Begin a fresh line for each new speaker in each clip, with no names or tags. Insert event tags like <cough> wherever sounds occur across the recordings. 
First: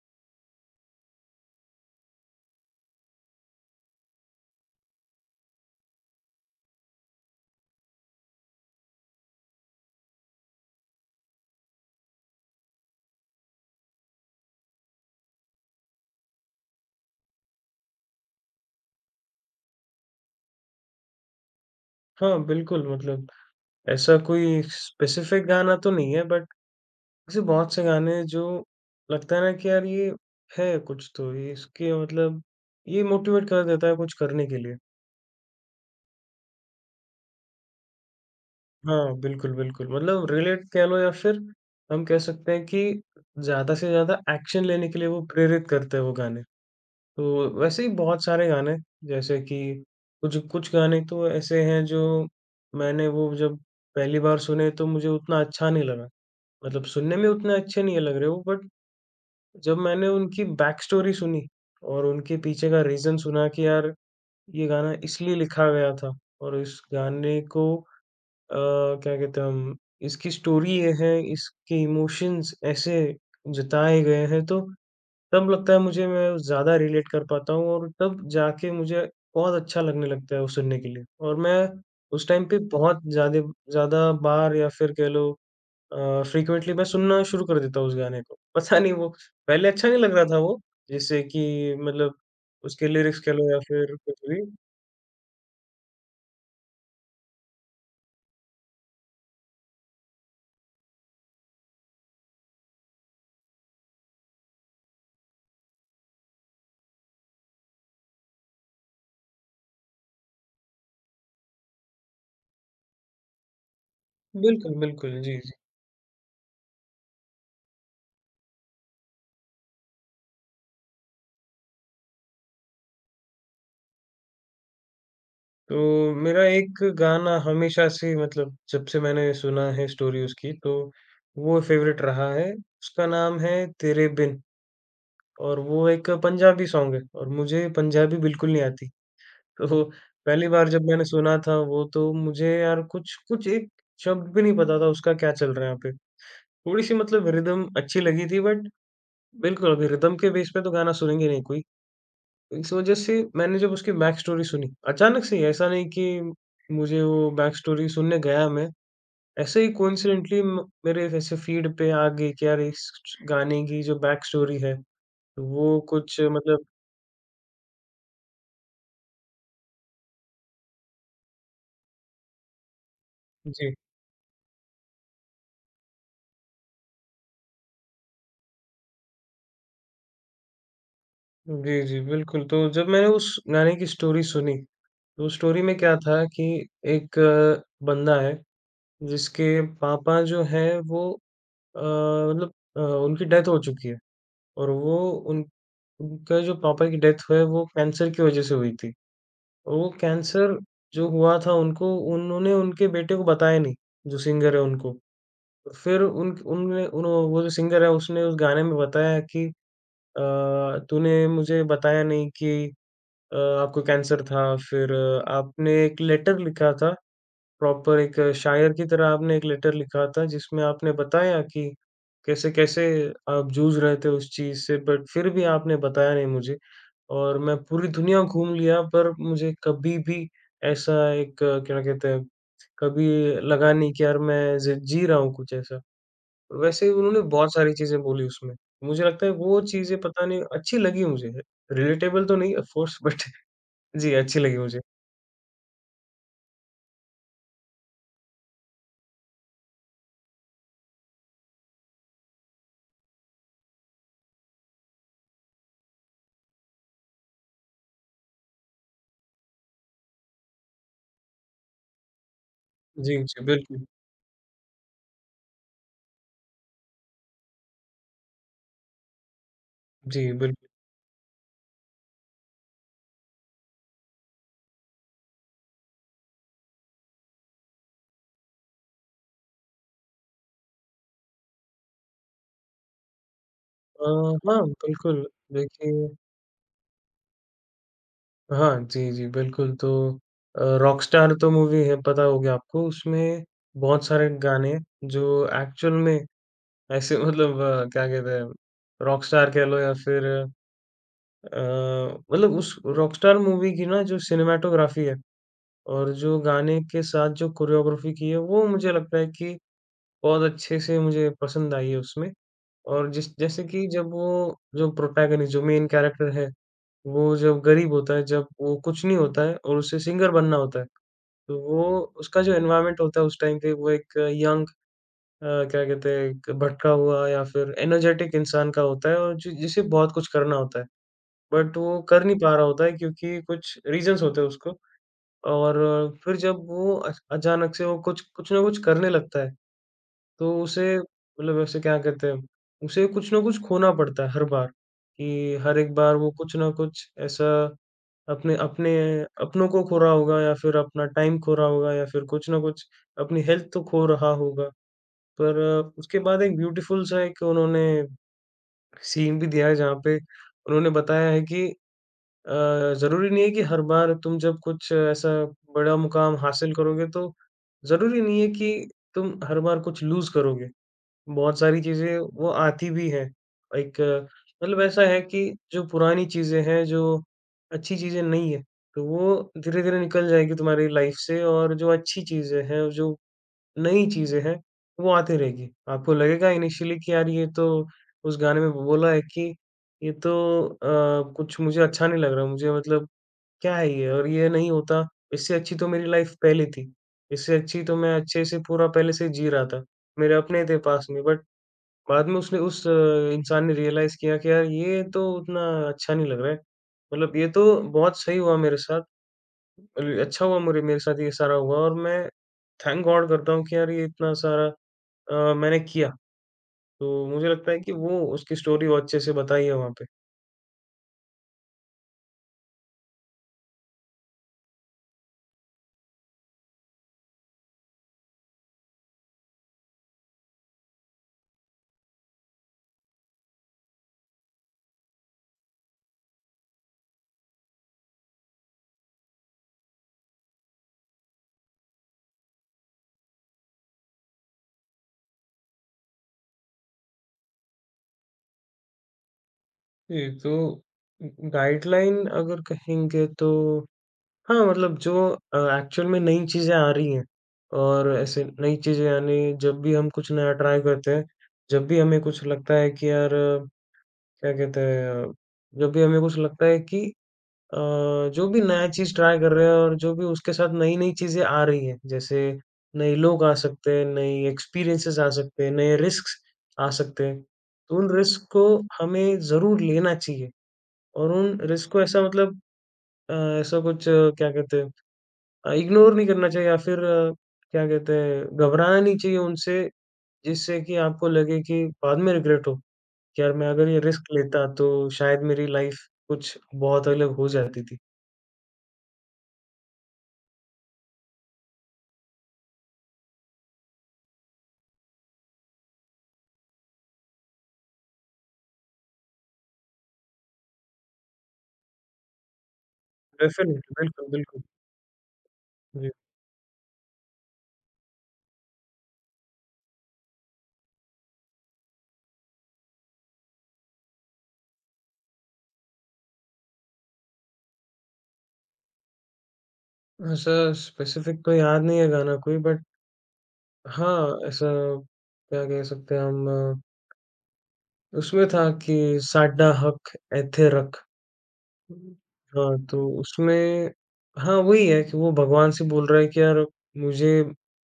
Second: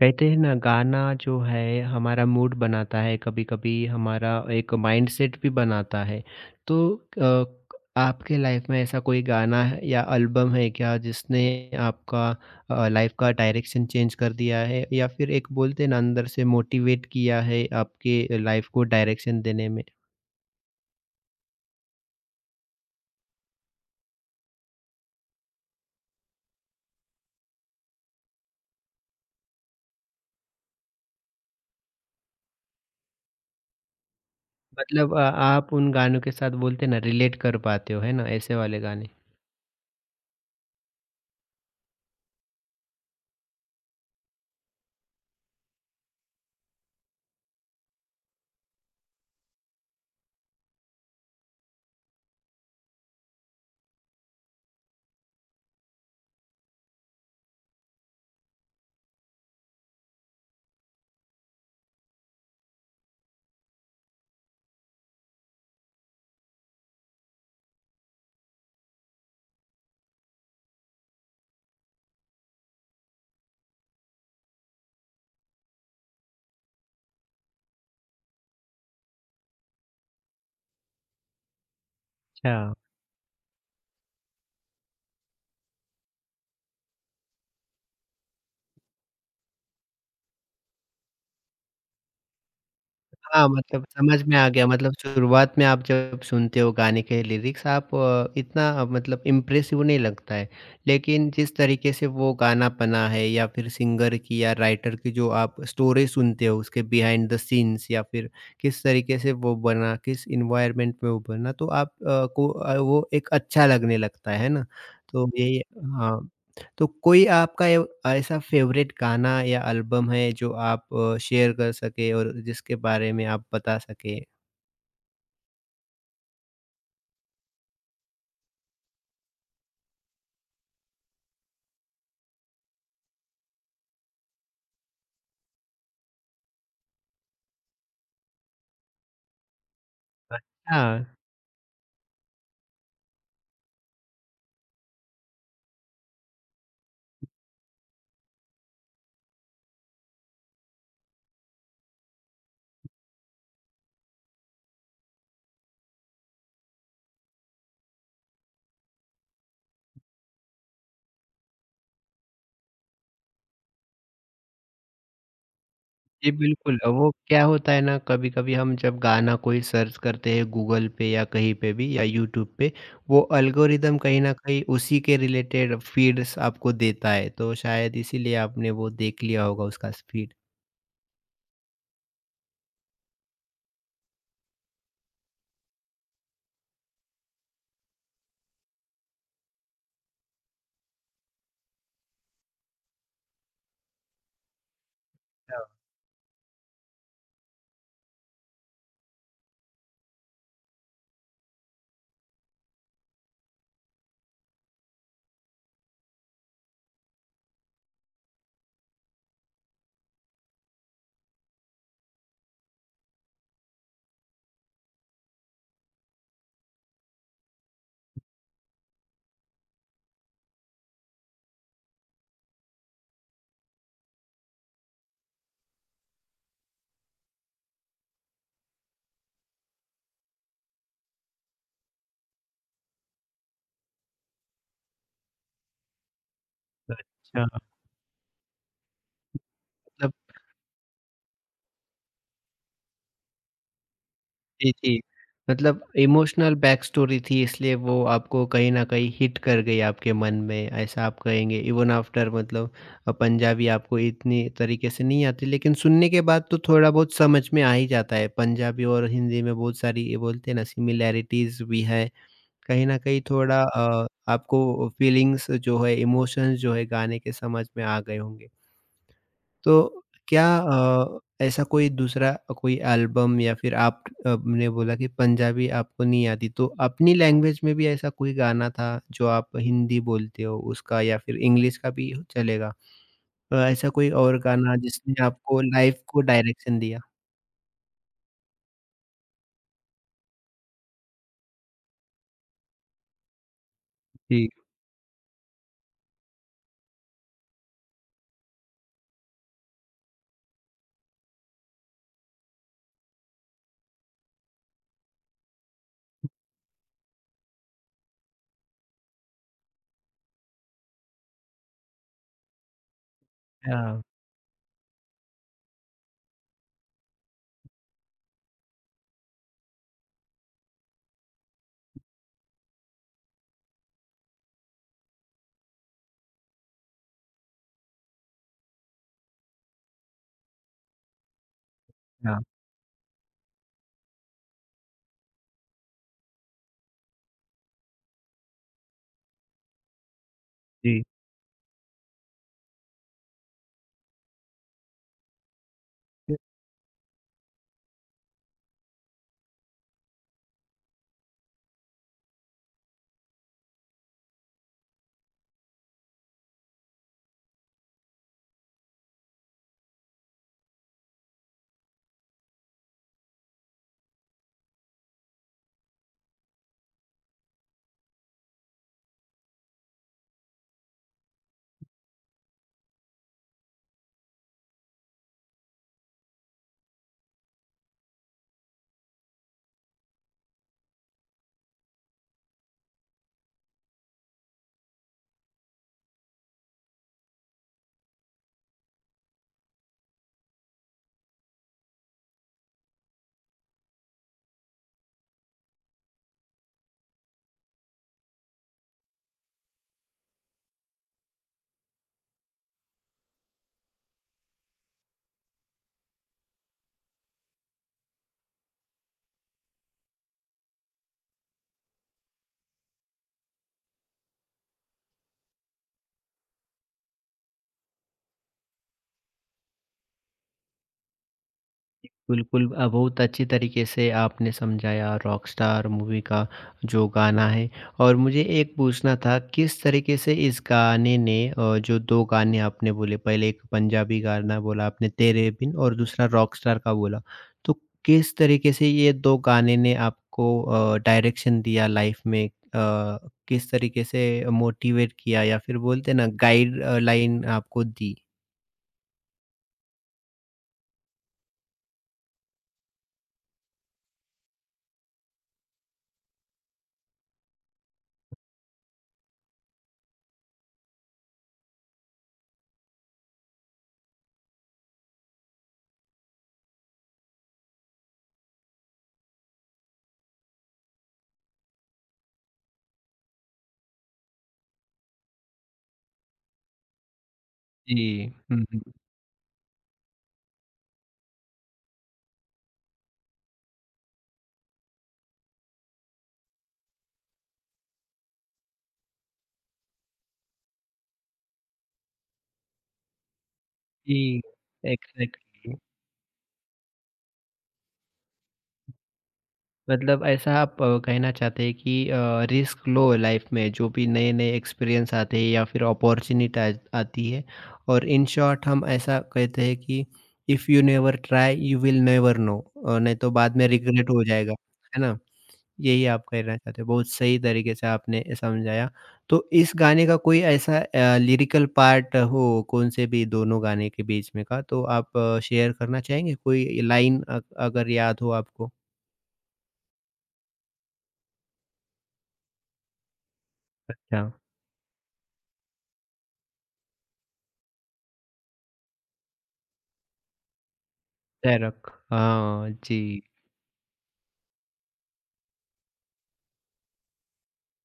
कहते हैं ना गाना जो है हमारा मूड बनाता है कभी-कभी हमारा एक माइंडसेट भी बनाता है। तो अ, आपके लाइफ में ऐसा कोई गाना है या एल्बम है क्या जिसने आपका लाइफ का डायरेक्शन चेंज कर दिया है? या फिर एक बोलते हैं ना अंदर से मोटिवेट किया है आपके लाइफ को डायरेक्शन देने में?
हाँ, बिल्कुल मतलब ऐसा कोई स्पेसिफ़िक गाना तो नहीं है बट ऐसे बहुत से गाने हैं, जो लगता है ना कि यार ये है कुछ तो, ये इसके मतलब ये मोटिवेट कर देता है कुछ करने के लिए।
मतलब आप उन गानों के साथ बोलते हैं ना रिलेट कर पाते हो, है ना? ऐसे वाले गाने।
हाँ, बिल्कुल, बिल्कुल मतलब रिलेट कह लो या फिर हम कह सकते हैं कि ज़्यादा से ज़्यादा एक्शन लेने के लिए वो प्रेरित करते हैं वो गाने। तो वैसे ही बहुत सारे गाने, जैसे कि कुछ कुछ गाने तो ऐसे हैं जो मैंने वो जब पहली बार सुने तो मुझे उतना अच्छा नहीं लगा। मतलब सुनने में उतने अच्छे नहीं लग रहे वो, बट जब मैंने उनकी बैक स्टोरी सुनी और उनके पीछे का रीज़न सुना कि यार ये गाना इसलिए लिखा गया था, और इस गाने को अ, क्या कहते हैं हम, इसकी स्टोरी ये है, इसके इमोशंस ऐसे जताए गए हैं, तो तब लगता है मुझे मैं ज़्यादा रिलेट कर पाता हूँ, और तब जाके मुझे बहुत अच्छा लगने लगता है वो सुनने के लिए, और मैं उस टाइम
अच्छा।
पे बहुत ज़्यादा ज़्यादा बार या फिर कह लो फ्रीक्वेंटली मैं सुनना शुरू कर देता हूँ उस गाने को। पता नहीं वो पहले अच्छा नहीं लग रहा था वो, जैसे कि मतलब उसके लिरिक्स कह
हाँ,
लो या
मतलब
फिर कुछ
समझ में
भी।
आ गया, मतलब शुरुआत में आप जब सुनते हो गाने के लिरिक्स आप इतना मतलब इम्प्रेसिव नहीं लगता है। लेकिन जिस तरीके से वो गाना बना है या फिर सिंगर की या राइटर की जो आप स्टोरी सुनते हो उसके बिहाइंड द सीन्स या फिर किस तरीके से वो बना, किस एनवायरनमेंट में वो बना तो आप वो एक अच्छा लगने लगता है ना?
बिल्कुल, बिल्कुल।
तो
जी, जी।
यही। हाँ। तो कोई आपका ए ऐसा फ़ेवरेट गाना या एल्बम है जो आप शेयर कर सकें और जिसके बारे में आप बता सकें?
तो मेरा एक गाना हमेशा से, मतलब जब से मैंने सुना है स्टोरी उसकी, तो वो फ़ेवरेट रहा है। उसका नाम है तेरे बिन, और वो एक पंजाबी सॉन्ग है, और मुझे पंजाबी बिल्कुल नहीं आती। तो पहली बार जब
अच्छा,
मैंने सुना था वो, तो मुझे यार कुछ कुछ एक शब्द भी नहीं पता था उसका, क्या चल रहा है यहाँ पे। थोड़ी-सी मतलब रिदम अच्छी लगी थी, बट बिल्कुल अभी रिदम के बेस पे तो गाना सुनेंगे नहीं कोई। इस वजह से मैंने जब उसकी बैक स्टोरी सुनी, अचानक से ही, ऐसा नहीं कि मुझे वो बैक स्टोरी सुनने गया मैं, ऐसे ही कोइंसिडेंटली म मेरे ऐसे फीड पे आ गई कि यार इस गाने की जो बैक स्टोरी है, तो वो कुछ
जी
मतलब।
बिल्कुल। वो क्या होता है ना, कभी-कभी हम जब गाना कोई सर्च करते हैं गूगल पे या कहीं पे भी या यूट्यूब पे, वो
जी।
एल्गोरिदम कहीं न कहीं उसी के रिलेटेड फ़ीड्स आपको देता है, तो शायद इसीलिए आपने वो देख लिया होगा उसका स फ़ीड।
जी, जी, बिल्कुल। तो जब मैंने उस गाने की स्टोरी सुनी, तो स्टोरी में क्या था कि एक बंदा है, जिसके पापा जो हैं वो मतलब अ, उनकी डेथ हो चुकी है, और वो उन उनका जो पापा की डेथ हुआ है वो कैंसर की वज़ह से हुई थी। और वो कैंसर जो हुआ था उनको, उन्होंने उनके बेटे को बताया नहीं, जो सिंगर है उनको। फिर उन उनने उन वो जो सिंगर है उसने उस गाने में बताया कि अ, तूने मुझे बताया नहीं कि अ, आपको कैंसर था, फिर आपने एक लेटर लिखा था, प्रॉपर एक शायर की तरह आपने एक लेटर लिखा था, जिसमें आपने बताया कि कैसे-कैसे आप जूझ रहे थे उस चीज़ से, बट फिर भी आपने बताया नहीं मुझे, और मैं पूरी दुनिया घूम लिया पर मुझे कभी भी ऐसा एक क्या कहते हैं, कभी लगा नहीं कि यार मैं ज़ि जी रहा हूँ कुछ ऐसा। और वैसे ही
अच्छा,
उन्होंने
अच्छा।
बहुत
मतलब
सारी चीज़ें बोली उसमें। मुझे लगता है वो चीज़ें पता नहीं अच्छी लगी मुझे, रिलेटेबल तो नहीं ऑफ कोर्स, बट <laughs> जी, अच्छी लगी
जी,
मुझे।
जी। मतलब इमोशनल बैक स्टोरी थी इसलिए वो आपको कहीं न कहीं हिट कर गई आपके मन में, ऐसा आप कहेंगे। इवन आफ्टर, मतलब पंजाबी आपको इतनी तरीके से नहीं आती, लेकिन सुनने के बाद तो थोड़ा बहुत समझ में आ ही जाता है। पंजाबी और हिंदी में बहुत सारी, ये बोलते हैं ना, सिमिलैरिटीज़ भी है। कहीं न
जी,
कहीं
जी,
थोड़ा
बिल्कुल।
आपको फीलिंग्स जो है, इमोशंस जो है गाने के समझ में आ गए होंगे। तो
जी,
क्या
बिल्कुल।
ऐसा कोई दूसरा कोई एल्बम या फिर, आप आपने बोला कि पंजाबी आपको नहीं आती, तो अपनी लैंग्वेज में भी ऐसा कोई गाना था जो आप हिंदी बोलते हो उसका, या फिर इंग्लिश का भी चलेगा? ऐसा
अ,
कोई और
हाँ,
गाना जिसने
बिल्कुल,
आपको लाइफ़
देखिए।
को डायरेक्शन दिया?
हाँ, जी, जी, बिल्कुल, तो रॉकस्टार तो मूवी है, पता हो गया आपको, उसमें बहुत सारे
जी।
गाने, जो एक्चुअल में ऐसे <laughs> मतलब क्या कहते हैं, रॉकस्टार कह लो या फिर अ, मतलब उस रॉकस्टार मूवी की ना जो सिनेमैटोग्राफी है, और जो गाने के साथ जो कोरियोग्राफी की है, वो मुझे लगता है कि बहुत अच्छे से मुझे पसंद आई है उसमें। और जिस जैसे कि
हाँ,
जब वो जो प्रोटैगनिस्ट, जो मेन कैरेक्टर है, वो जब गरीब होता है, जब वो कुछ नहीं होता है और उसे सिंगर बनना होता है, तो वो, उसका जो एनवायरनमेंट होता है उस टाइम पे, वो एक यंग क्या कहते हैं, एक भटका हुआ या फिर एनर्जेटिक इंसान का होता है, और जि जिसे बहुत कुछ करना होता है। बट वो कर नहीं
हाँ।
पा रहा होता है क्योंकि कुछ रीज़न्स होते हैं उसको। और फिर जब वो अच अचानक से वो कुछ कुछ ना कुछ करने लगता है, तो उसे
जी।
मतलब, ऐसे क्या कहते हैं, उसे कुछ ना कुछ खोना पड़ता है हर बार, कि हर एक बार वो कुछ ना कुछ ऐसा अपने अपने अपनों को खो रहा होगा या फिर अपना टाइम खो रहा होगा या फिर कुछ ना कुछ अपनी हेल्थ तो खो रहा होगा। पर उसके बाद एक ब्यूटीफुल सा एक उन्होंने सीन भी दिया है, जहाँ पे उन्होंने बताया है कि ज़रूरी नहीं है कि हर बार तुम जब कुछ ऐसा बड़ा मुकाम हासिल करोगे तो ज़रूरी नहीं है कि तुम हर बार कुछ लूज़ करोगे। बहुत सारी चीज़ें वो आती भी हैं। एक मतलब ऐसा है कि जो पुरानी चीज़ें हैं, जो अच्छी चीज़ें नहीं हैं, तो वो धीरे-धीरे निकल जाएगी तुम्हारी लाइफ़ से, और जो अच्छी चीज़ें हैं और जो नई चीज़ें हैं, वो आती रहेगी। आपको लगेगा इनिशियली कि यार ये तो, उस गाने में बोला है कि ये तो कुछ मुझे अच्छा नहीं लग रहा, मुझे मतलब क्या है ये, और ये नहीं होता, इससे अच्छी तो मेरी लाइफ़ पहले थी। इससे अच्छी तो मैं अच्छे से पूरा पहले से जी रहा था। मेरे अपने थे पास में, बट बाद में उसने उस अ, इंसान ने रियलाइज़ किया कि यार ये तो उतना अच्छा नहीं लग रहा है। मतलब ये तो बहुत सही हुआ मेरे साथ, अच्छा हुआ मेरे मेरे साथ ये सारा हुआ, और मैं थैंक गॉड करता हूँ कि यार ये इतना सारा मैंने किया। तो मुझे लगता है कि वो उसकी स्टोरी वो अच्छे से बताई है वहाँ पे।
बिल्कुल, बहुत अच्छी तरीके से आपने समझाया रॉकस्टार मूवी का जो गाना है। और मुझे एक पूछना था, किस तरीके से इस गाने ने, जो 2 गाने आपने बोले, पहले एक पंजाबी गाना बोला आपने तेरे बिन और दूसरा रॉकस्टार का बोला। तो किस तरीके से ये 2 गाने ने आपको डायरेक्शन दिया लाइफ में? किस तरीके से मोटिवेट किया, या फिर बोलते हैं ना गाइड लाइन आपको दी?
जी, तो गाइडलाइन अगर कहेंगे तो हाँ, मतलब जो एक्चुअल में नई चीज़ें आ रही हैं, और ऐसे नई चीज़ें, यानी जब भी हम कुछ नया ट्राई करते हैं, जब भी हमें कुछ लगता है कि यार क्या कहते हैं, जब भी हमें कुछ लगता है कि अ, जो भी नया चीज़ ट्राई कर रहे हैं और जो भी उसके साथ नई-नई चीज़ें आ रही हैं, जैसे नए लोग आ सकते हैं, नई एक्सपीरियंसेस आ सकते हैं, नए रिस्क्स आ सकते हैं, तो उन
जी।
रिस्क को
हुँ, हुँ।
हमें ज़रूर लेना चाहिए, और उन रिस्क को ऐसा मतलब अ, ऐसा कुछ क्या कहते हैं, इग्नोर नहीं करना चाहिए या फिर क्या कहते हैं, घबराना नहीं चाहिए उनसे, जिससे कि आपको लगे कि बाद में रिग्रेट हो कि यार मैं अगर ये रिस्क
जी,
लेता तो शायद मेरी
एक्ज़ैक्टली।
लाइफ कुछ बहुत अलग हो जाती थी।
मतलब ऐसा आप कहना चाहते हैं कि रिस्क लो लाइफ में, जो भी नए नए एक्सपीरियंस आते हैं या फिर अपॉर्चुनिटी आती है। और इन शॉर्ट हम ऐसा कहते हैं कि if you never try you will never know, नहीं तो बाद में
डेफ़िनिटली,
रिग्रेट हो
बिल्कुल,
जाएगा,
बिल्कुल।
है ना? यही
जी।
आप कहना चाहते हो। बहुत सही तरीके से आपने समझाया। तो इस गाने का कोई ऐसा लिरिकल पार्ट हो, कौन से भी दोनों गाने के बीच में का, तो आप शेयर करना चाहेंगे कोई लाइन, अगर याद हो आपको?
ऐसा स्पेसिफ़िक तो याद नहीं है गाना कोई, बट
अच्छा,
हाँ, ऐसा क्या कह सकते हैं हम, उसमें था कि साडा हक एथे रख।
डायरक,
हुँ।
हाँ
हाँ, तो
जी।
उसमें, हाँ, वही है कि वो भगवान से बोल रहा है कि यार मुझे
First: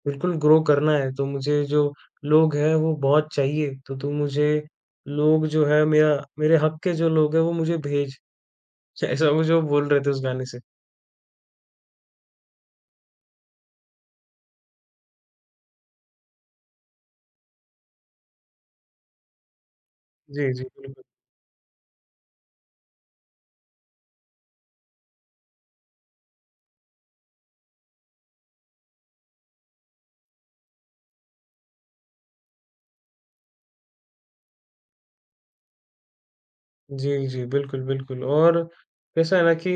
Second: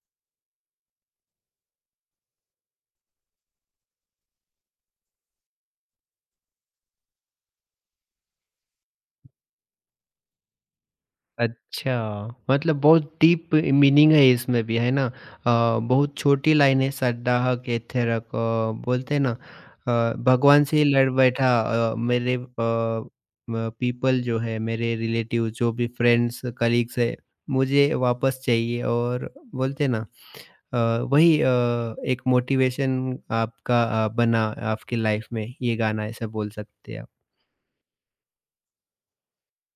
बिल्कुल ग्रो करना है, तो मुझे जो लोग हैं वो बहुत चाहिए, तो तू मुझे लोग जो है, मेरा मेरे हक के जो लोग हैं वो मुझे भेज। <laughs> ऐसा वो जो बोल रहे थे उस गाने से।
अच्छा, मतलब बहुत डीप मीनिंग है इसमें भी, है ना? बहुत छोटी लाइन है, सद्दाह के थेरक, बोलते हैं ना,
जी, जी,
भगवान से ही
बिल्कुल।
लड़ बैठा। मेरे अ, म पीपल जो है, मेरे रिलेटिव जो भी, फ्रेंड्स, कलीग्स है, मुझे वापस चाहिए, और बोलते हैं ना अ, वही अ, एक मोटिवेशन आपका बना आपकी लाइफ में, ये गाना, ऐसा बोल सकते हैं आप।
जी, जी, बिल्कुल, बिल्कुल। और कैसा है ना कि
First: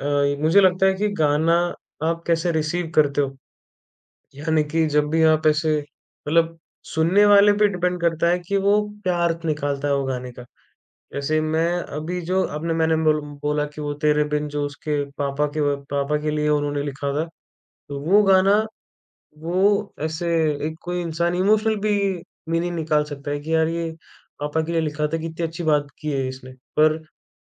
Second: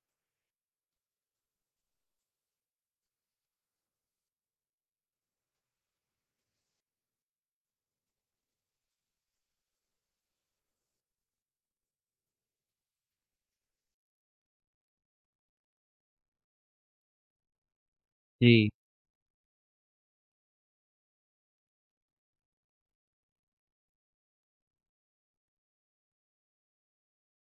मुझे लगता है कि गाना आप कैसे रिसीव करते हो, यानी कि जब भी आप ऐसे, मतलब सुनने वाले पे डिपेंड करता है कि वो क्या अर्थ निकालता है वो गाने का। जैसे मैं अभी जो आपने मैंने बोला कि वो तेरे बिन जो उसके पापा के व पापा के लिए उन्होंने लिखा था, तो वो गाना,
जी,
वो ऐसे, एक कोई इंसान इमोशनल भी मीनिंग निकाल सकता है कि यार ये पापा के लिए लिखा था, कितनी अच्छी बात की है इसने। पर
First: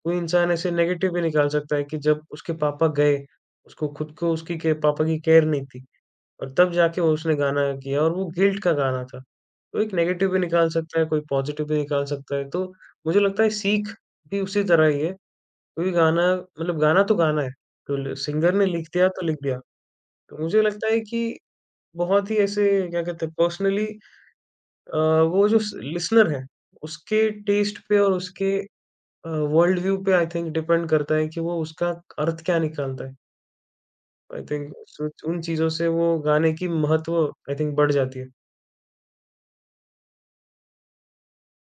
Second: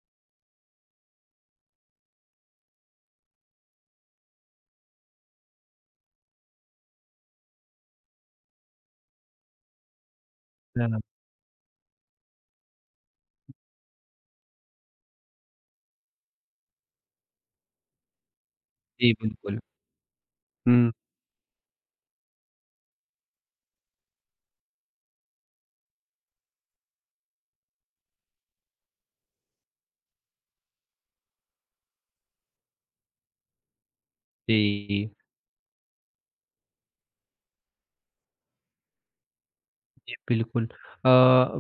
कोई इंसान ऐसे नेगेटिव भी निकाल सकता है कि जब उसके पापा गए, उसको, खुद को, उसकी के पापा की केयर नहीं थी। और तब जाके वो, उसने गाना किया और वो गिल्ट का गाना था। तो एक नेगेटिव भी निकाल
हाँ,
सकता है, कोई पॉज़िटिव भी निकाल सकता है। तो मुझे लगता है सीख भी उसी तरह ही है, क्योंकि गाना मतलब गाना तो गाना है। तो ल सिंगर ने
जी
लिख दिया।
बिल्कुल।
तो मुझे लगता
हुँ,
है कि बहुत ही ऐसे, क्या कहते हैं, पर्सनली, अ, वो जो स लिसनर है, उसके टेस्ट पे और उसके वर्ल्ड व्यू पे, आई थिंक, डिपेंड करता है कि वो उसका अर्थ क्या निकालता है। आई थिंक सो
जी।
उन चीज़ों से वो गाने की महत्व, आई थिंक, बढ़ जाती है।
जी, बिल्कुल।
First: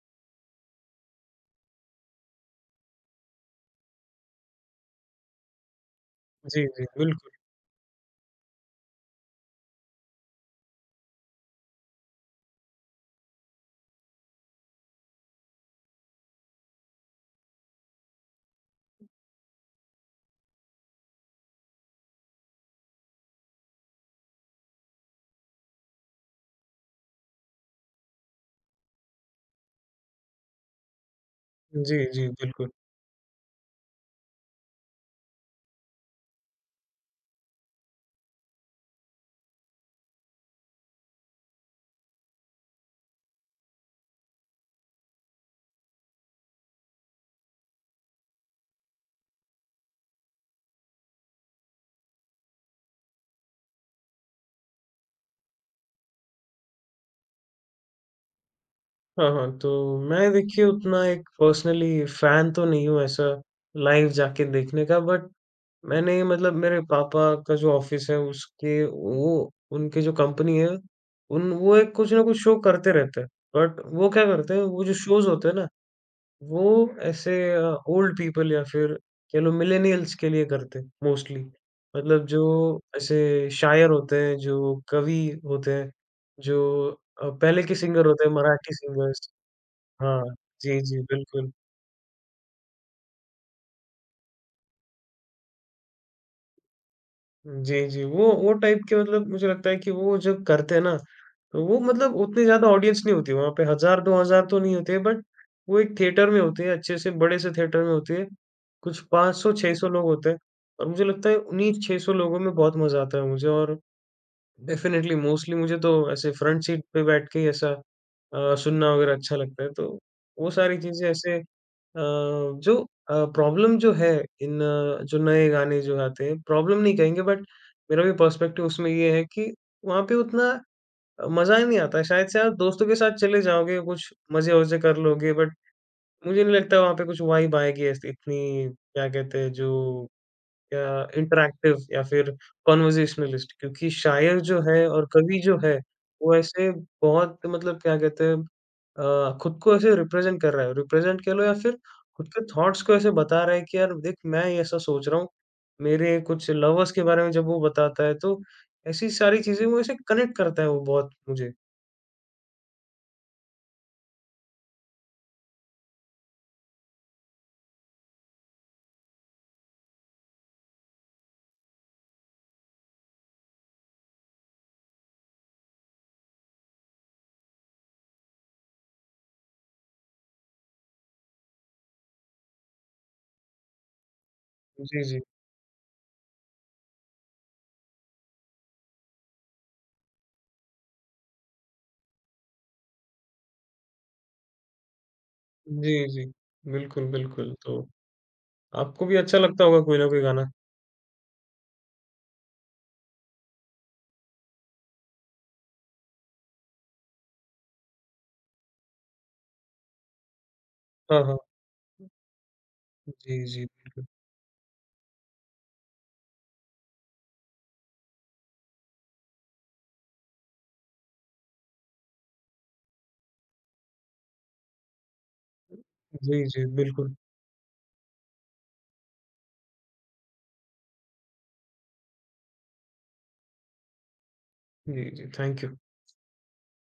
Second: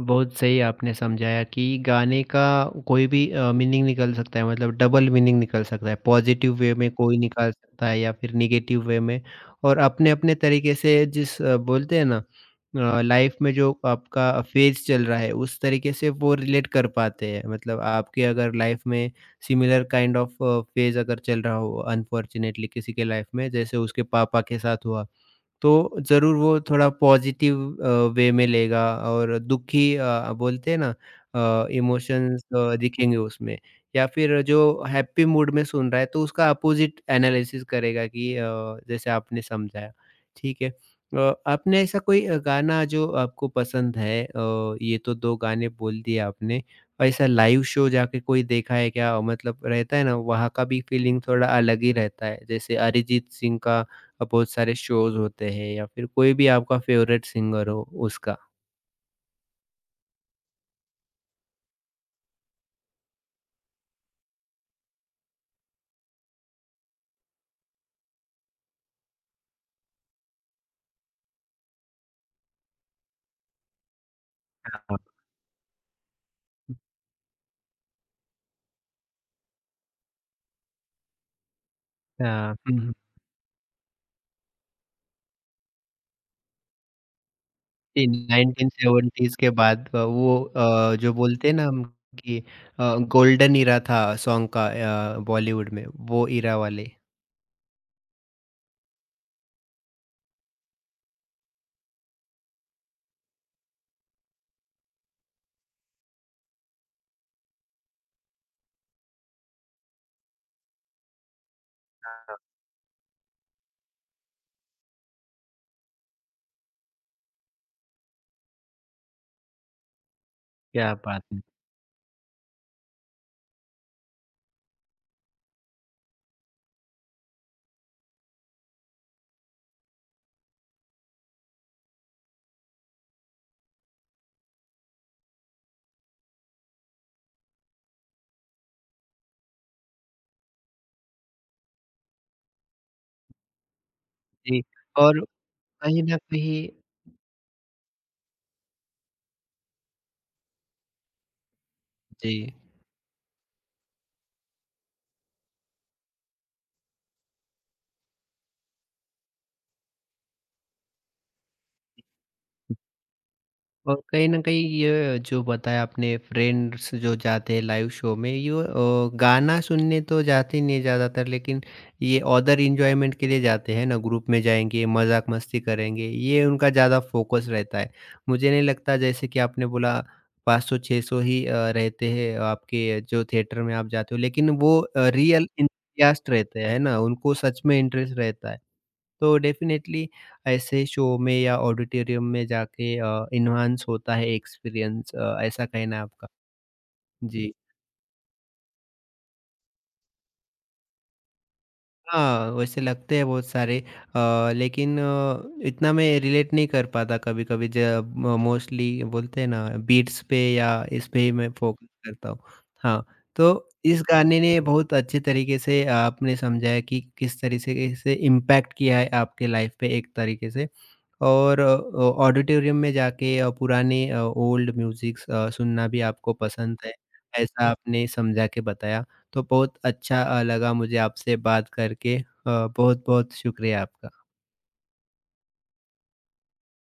बहुत सही आपने समझाया कि गाने का कोई भी मीनिंग निकल सकता है, मतलब डबल मीनिंग निकल सकता है। पॉज़िटिव
जी,
वे
जी,
में
बिल्कुल।
कोई निकाल सकता है या फिर नेगेटिव वे में। और अपने-अपने तरीके से जिस बोलते हैं ना, लाइफ़ में जो आपका फेज़ चल रहा है उस तरीके से वो रिलेट कर पाते हैं। मतलब आपके अगर लाइफ़ में सिमिलर काइंड ऑफ फेज़ अगर चल रहा हो, अनफॉर्चुनेटली, किसी के लाइफ़ में जैसे उसके पापा के साथ हुआ, तो ज़रूर वो थोड़ा पॉजिटिव अ, वे में लेगा, और दुखी बोलते हैं ना,
जी, जी,
इमोशंस
बिल्कुल।
दिखेंगे उसमें। या फिर जो हैप्पी मूड में सुन रहा है तो उसका अपोजिट एनालिसिस करेगा, कि जैसे आपने समझाया। ठीक है, आपने ऐसा कोई गाना जो आपको पसंद है, ये तो दो गाने बोल दिए आपने। ऐसा लाइव शो जाके कोई देखा है क्या? मतलब रहता है ना, वहाँ का भी फीलिंग थोड़ा अलग ही रहता है, जैसे अरिजीत सिंह का बहुत सारे शोज़ होते हैं, या फिर कोई भी आपका फ़ेवरेट सिंगर हो उसका?
हाँ, हाँ, तो मैं, देखिए, उतना एक पर्सनली फ़ैन तो नहीं हूँ ऐसा लाइव जाके देखने का, बट मैंने मतलब मेरे पापा का जो ऑफ़िस है, उसके वो, उनके जो कंपनी है, उन वो एक कुछ ना कुछ शो करते रहते हैं। बट वो क्या करते हैं, वो जो
हाँ।
शोज़ होते हैं ना, वो ऐसे ओल्ड पीपल या फिर कह लो मिलेनियल्स के लिए करते मोस्टली, मतलब जो
हाँ, हुँ, हुँ।
ऐसे शायर होते हैं, जो कवि होते हैं, जो पहले के सिंगर
जी,
होते हैं, मराठी सिंगर्स।
1970s के बाद
हाँ। जी, जी,
जो बोलते
बिल्कुल।
हैं ना हम, कि गोल्डन ईरा था सॉन्ग का, बॉलीवुड में, वो ईरा वाले।
जी, जी। वो टाइप के, मतलब मुझे लगता है कि वो जब करते हैं ना, तो वो मतलब उतनी ज़्यादा ऑडियंस नहीं होती वहाँ पे, 1000-2000 तो नहीं होते, बट वो एक थिएटर में होती है, अच्छे से बड़े से थिएटर में होती है। कुछ 500-600 लोग होते हैं, और मुझे लगता है उन्हीं 600
हाँ,
लोगों में बहुत मज़ा आता है मुझे। और डेफ़िनेटली मोस्टली मुझे तो ऐसे फ्रंट सीट पे बैठ के ही ऐसा सुनना वगैरह अच्छा लगता है, तो वो सारी
क्या
चीज़ें
बात
ऐसे
है!
जो प्रॉब्लम जो है इन जो नए गाने जो आते हैं, प्रॉब्लम नहीं कहेंगे, बट मेरा भी पर्सपेक्टिव उसमें ये है कि वहाँ पे उतना मज़ा ही नहीं आता है। शायद से आप दोस्तों के साथ चले जाओगे, कुछ मज़े-वज़े कर लोगे, बट मुझे नहीं लगता वहाँ पे कुछ वाइब आएगी ऐसी इतनी, क्या कहते हैं, जो या इंटरैक्टिव या फिर कॉन्वर्सेशनलिस्ट, क्योंकि शायर जो
जी,
है और
और
कवि जो है,
कहीं न
वो
कहीं।
ऐसे बहुत, मतलब क्या कहते हैं, खुद को ऐसे रिप्रेज़ेंट कर रहा है, रिप्रेज़ेंट कह लो या फिर खुद
जी।
के थॉट्स को ऐसे बता रहा है कि यार देख मैं ये ऐसा सोच रहा हूँ। मेरे कुछ लवर्स के बारे में जब वो बताता है, तो ऐसी सारी चीज़ें वो ऐसे कनेक्ट करता है, वो बहुत मुझे।
और कहीं न कहीं ये जो बताया आपने, फ्रेंड्स जो जाते हैं लाइव शो में, ये गाना सुनने तो जाते नहीं हैं ज़्यादातर, लेकिन ये अदर एन्जॉयमेंट के लिए जाते हैं ना, ग्रुप में जाएँगे, मज़ाक मस्ती करेंगे, ये उनका ज़्यादा फ़ोकस रहता है। मुझे नहीं लगता, जैसे कि आपने बोला, 500-600 ही रहते हैं आपके जो थिएटर में आप जाते हो, लेकिन वो
जी, जी।
रियल इंटरेस्ट रहते हैं ना, उनको सच में इंटरेस्ट रहता है। तो डेफ़िनेटली ऐसे शो में या ऑडिटोरियम में जाके इन्हांस होता है एक्सपीरियंस, ऐसा कहना है
जी, जी,
आपका?
बिल्कुल,
जी।
बिल्कुल, तो आपको भी अच्छा लगता होगा कोई ना कोई गाना?
हाँ, वैसे लगते हैं बहुत सारे, लेकिन इतना मैं रिलेट नहीं कर पाता कभी-कभी, जब म मोस्टली बोलते हैं ना, बीट्स पे या इस पे
हाँ,
ही
हाँ।
मैं फ़ोकस करता हूँ। हाँ,
जी, जी,
तो इस
बिल्कुल।
गाने ने बहुत अच्छे तरीके से आपने समझाया कि किस तरीके से इम्पैक्ट किया है आपके लाइफ़ पे एक तरीके से। और ऑडिटोरियम में जाके पुराने ओल्ड म्यूज़िक्स सुनना भी आपको
जी, जी,
पसंद है,
बिल्कुल।
ऐसा आपने समझा के बताया। तो बहुत अच्छा लगा मुझे आपसे बात करके। बहुत-बहुत शुक्रिया आपका।
Thank you.